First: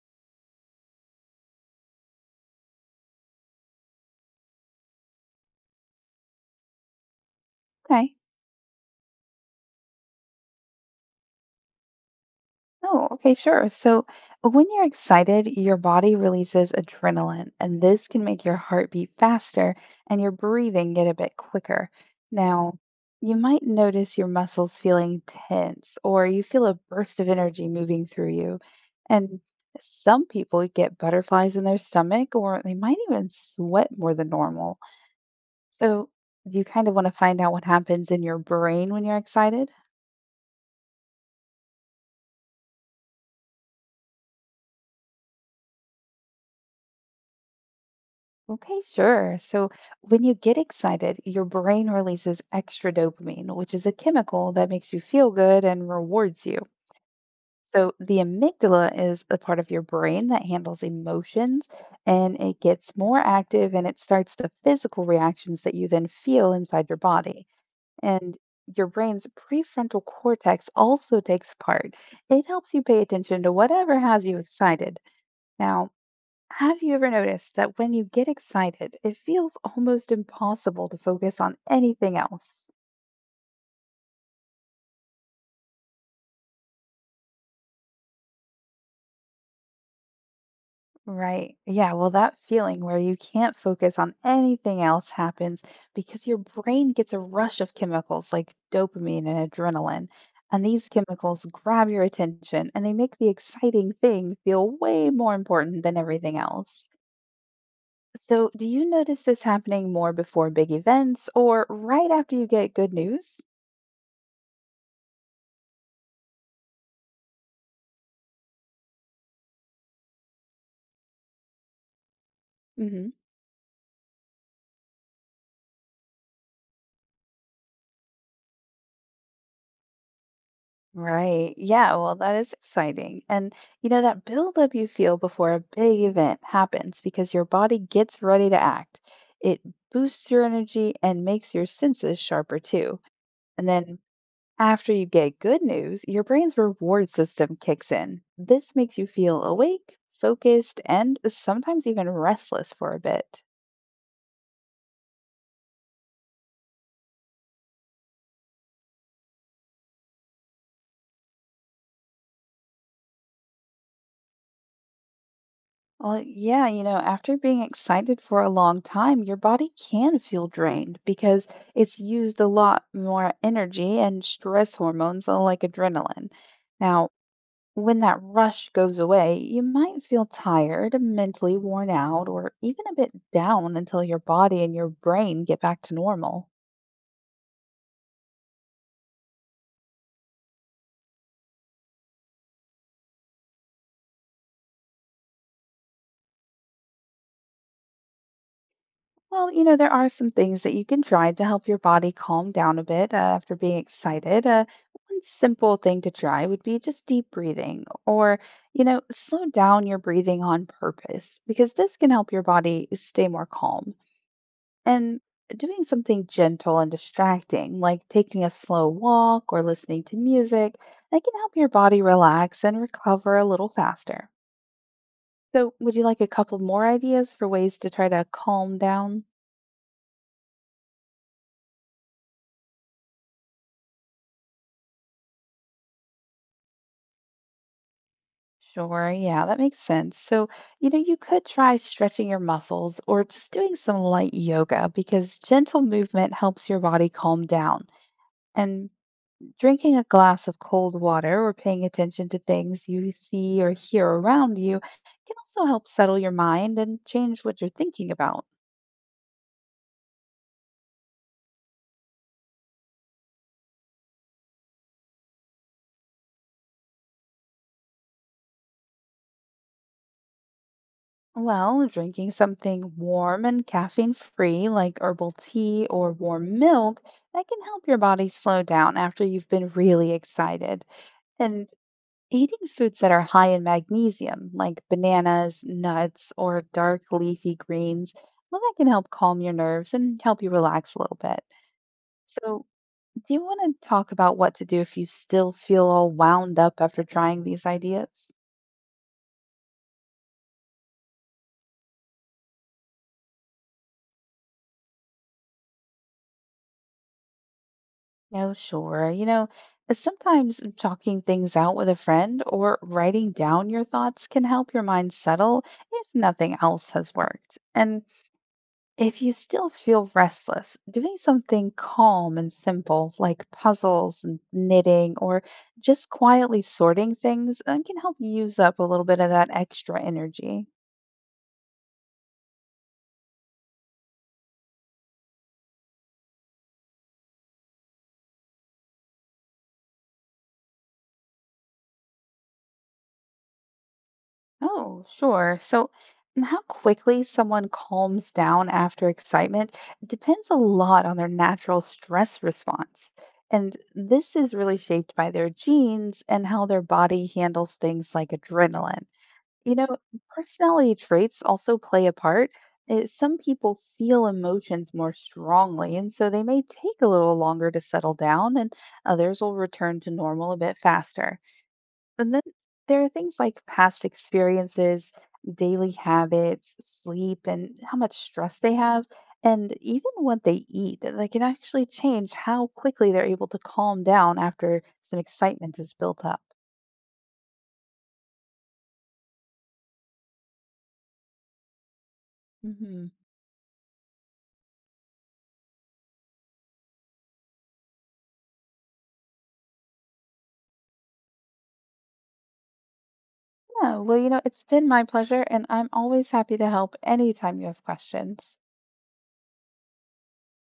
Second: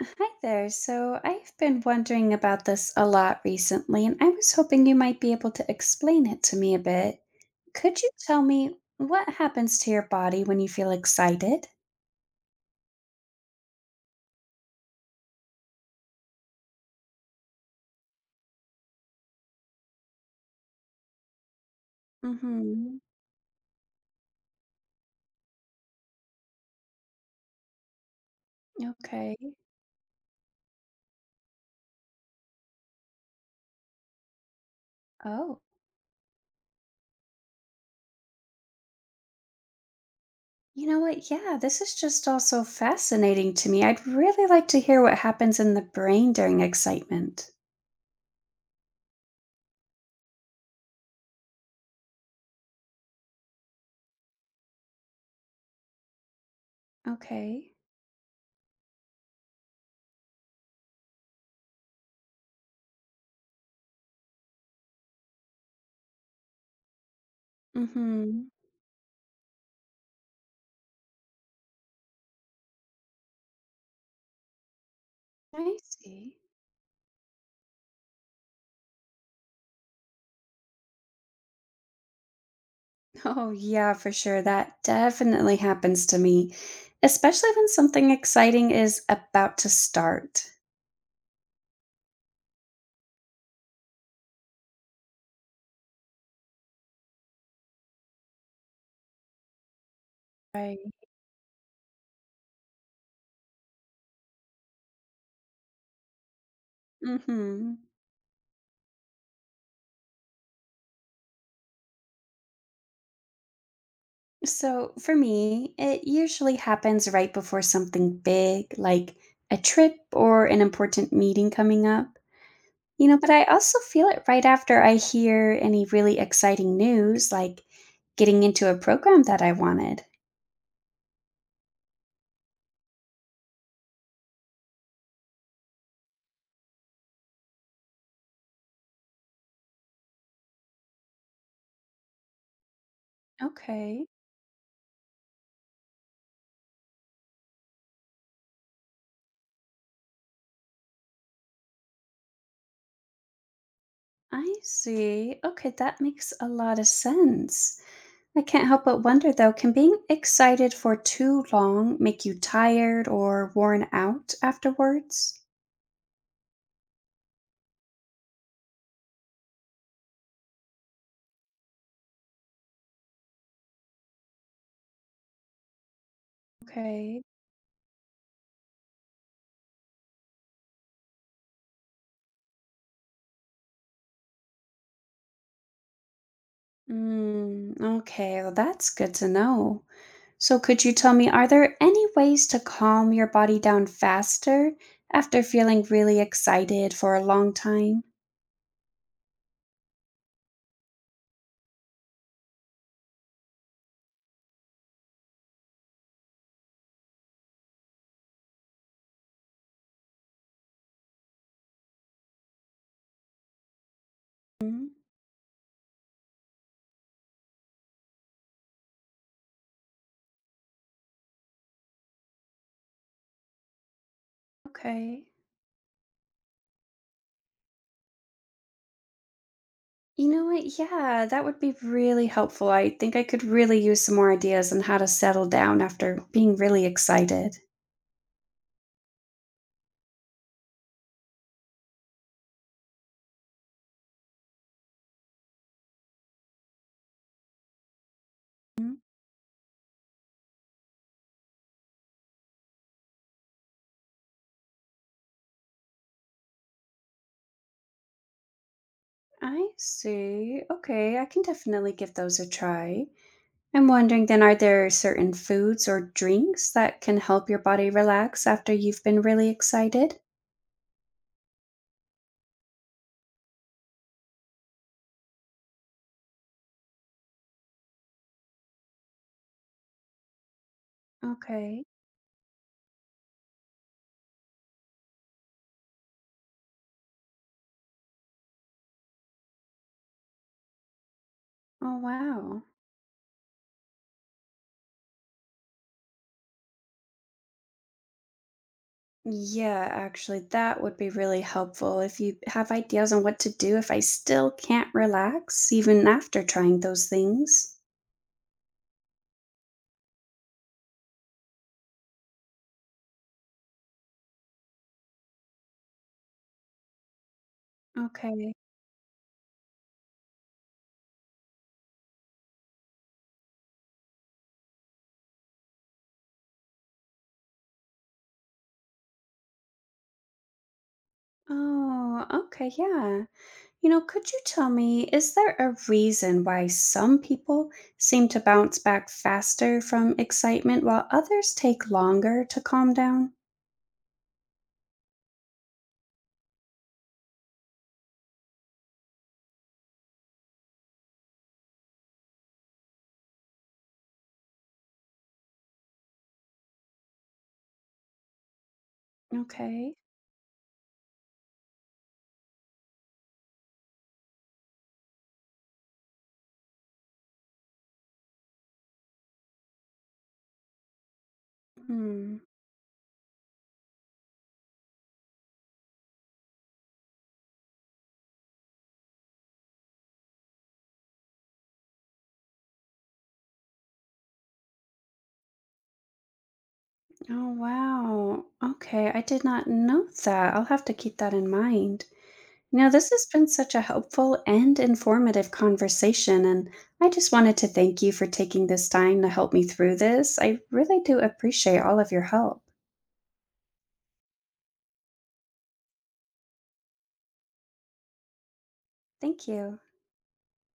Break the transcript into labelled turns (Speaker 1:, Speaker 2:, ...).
Speaker 1: Hi there. So I've been wondering about this a lot recently, and I was hoping you might be able to explain it to me a bit. Could you
Speaker 2: Okay.
Speaker 1: tell me what happens to your body when you feel excited?
Speaker 2: Oh, okay, sure. So when you're excited, your body releases adrenaline, and this can make your heart beat faster and your breathing get a bit quicker. Now,
Speaker 1: Mm-hmm.
Speaker 2: you might notice your muscles feeling tense, or you feel a burst of energy moving through you.
Speaker 1: Okay.
Speaker 2: And some people get butterflies in their stomach, or they might even sweat more than normal.
Speaker 1: Oh,
Speaker 2: So, do you kind of want to find out what happens in your brain when you're excited?
Speaker 1: you know what? Yeah, this is just all so fascinating to me. I'd really like to hear what happens in the brain during excitement.
Speaker 2: Okay, sure. So when you get excited, your brain releases extra dopamine, which is a chemical that makes you feel good and rewards you.
Speaker 1: Okay.
Speaker 2: So the amygdala is the part of your brain that handles emotions, and it gets more active and it starts the physical reactions that you then feel inside your body. And
Speaker 1: Mm-hmm.
Speaker 2: your brain's prefrontal cortex also takes part. It helps you pay attention to whatever has you excited.
Speaker 1: I
Speaker 2: Now,
Speaker 1: see.
Speaker 2: have you ever noticed that when you get excited, it feels almost impossible to focus on anything else?
Speaker 1: Oh, yeah, for sure. That definitely happens to me, especially when something exciting is about to start.
Speaker 2: Right. Yeah. Well, that feeling where you can't focus on anything else happens because your brain gets a rush of chemicals like dopamine and adrenaline. And
Speaker 1: Right.
Speaker 2: these chemicals grab your attention and they make the exciting thing feel way more important than everything else.
Speaker 1: Mm-hmm.
Speaker 2: So, do you notice this happening more before big events or right after you get good news?
Speaker 1: So for me, it usually happens right before something big, like a trip or an important meeting coming up. You know, but I also feel it right after I hear any really exciting news, like getting into a program that I wanted.
Speaker 2: Right. Yeah. Well, that is exciting. And, you know, that buildup you feel before a big event happens because your body gets ready to act. It boosts your energy and makes your senses sharper too. And then
Speaker 1: Okay.
Speaker 2: after you get good news, your brain's reward system kicks in. This makes you feel awake, focused, and sometimes even restless for a bit.
Speaker 1: I see. Okay, that makes a lot of sense. I can't help but wonder though, can being excited for too long make you tired or worn out afterwards?
Speaker 2: Well, yeah, you know, after being excited for a long time, your body can feel drained because it's used a lot more energy and stress hormones like adrenaline. Now,
Speaker 1: Okay.
Speaker 2: when that rush goes away, you might feel tired, mentally worn out, or even a bit down until your body and your brain get back to normal.
Speaker 1: Mm, okay, well, that's good to know. So, could you tell me, are there any ways to calm your body down faster after feeling really excited for a long time?
Speaker 2: Well, you know, there are some things that you can try to help your body calm down a bit after being excited. One simple thing to try would be just deep breathing or, you know, slow down your breathing on purpose because this can help your body stay more calm.
Speaker 1: Hmm.
Speaker 2: And doing something gentle and distracting, like taking a slow walk or listening to music, that can help your body relax and recover a little faster.
Speaker 1: Okay.
Speaker 2: So, would you like a couple more ideas for ways to try to calm down?
Speaker 1: You know what? Yeah, that would be really helpful. I think I could really use some more ideas on how to settle down after being really excited.
Speaker 2: Sure, yeah, that makes sense. So, you know, you could try stretching your muscles or just doing some light yoga because gentle movement helps your body calm down. And
Speaker 1: Mm,
Speaker 2: drinking a glass of cold water or paying attention to things you see or hear around you can also help settle your mind and change what you're thinking about.
Speaker 1: I see. Okay, I can definitely give those a try. I'm wondering then, are there certain foods or drinks that can help your body relax after you've been really excited?
Speaker 2: Well, drinking something warm and caffeine free, like herbal tea or warm milk, that can help your body slow down after you've been really excited. And
Speaker 1: Okay.
Speaker 2: eating foods that are high in magnesium, like bananas, nuts, or dark leafy greens, well, that can help calm your nerves and help you relax a little bit.
Speaker 1: Oh, wow.
Speaker 2: So, do you want to talk about what to do if you still feel all wound up after trying these ideas?
Speaker 1: Yeah, actually, that would be really helpful if you have ideas on what to do if I still can't relax, even after trying those things.
Speaker 2: No, sure. You know, sometimes talking things out with a friend or writing down your thoughts can help your mind settle if nothing else has worked. And
Speaker 1: Okay.
Speaker 2: if you still feel restless, doing something calm and simple like puzzles and knitting or just quietly sorting things, can help use up a little bit of that extra energy.
Speaker 1: Oh, okay. Yeah. You know, could you tell me, is there a reason why some people seem to bounce back faster from excitement while others take longer to calm down?
Speaker 2: Oh, sure. So, and how quickly someone calms down after excitement depends a lot on their natural stress response. And this is really shaped by their genes and how their body handles things like adrenaline. You know,
Speaker 1: Okay.
Speaker 2: personality traits also play a part. Some people feel emotions more strongly, and so they may take a little longer to settle down, and others will return to normal a bit faster. And
Speaker 1: Hmm.
Speaker 2: then there are things like past experiences, daily habits, sleep, and how much stress they have, and even what they eat. They can actually change how quickly they're able to calm down after some excitement is built up.
Speaker 1: Oh, wow. Okay. I did not know that. I'll have to keep that in mind. Now,
Speaker 2: Hmm
Speaker 1: this has been such a helpful and informative conversation, and I just wanted to thank you for taking this time to help me through this. I really do appreciate all of your help.
Speaker 2: Yeah, well, you know, it's been my pleasure, and I'm always happy to help anytime you have questions.
Speaker 1: Thank you.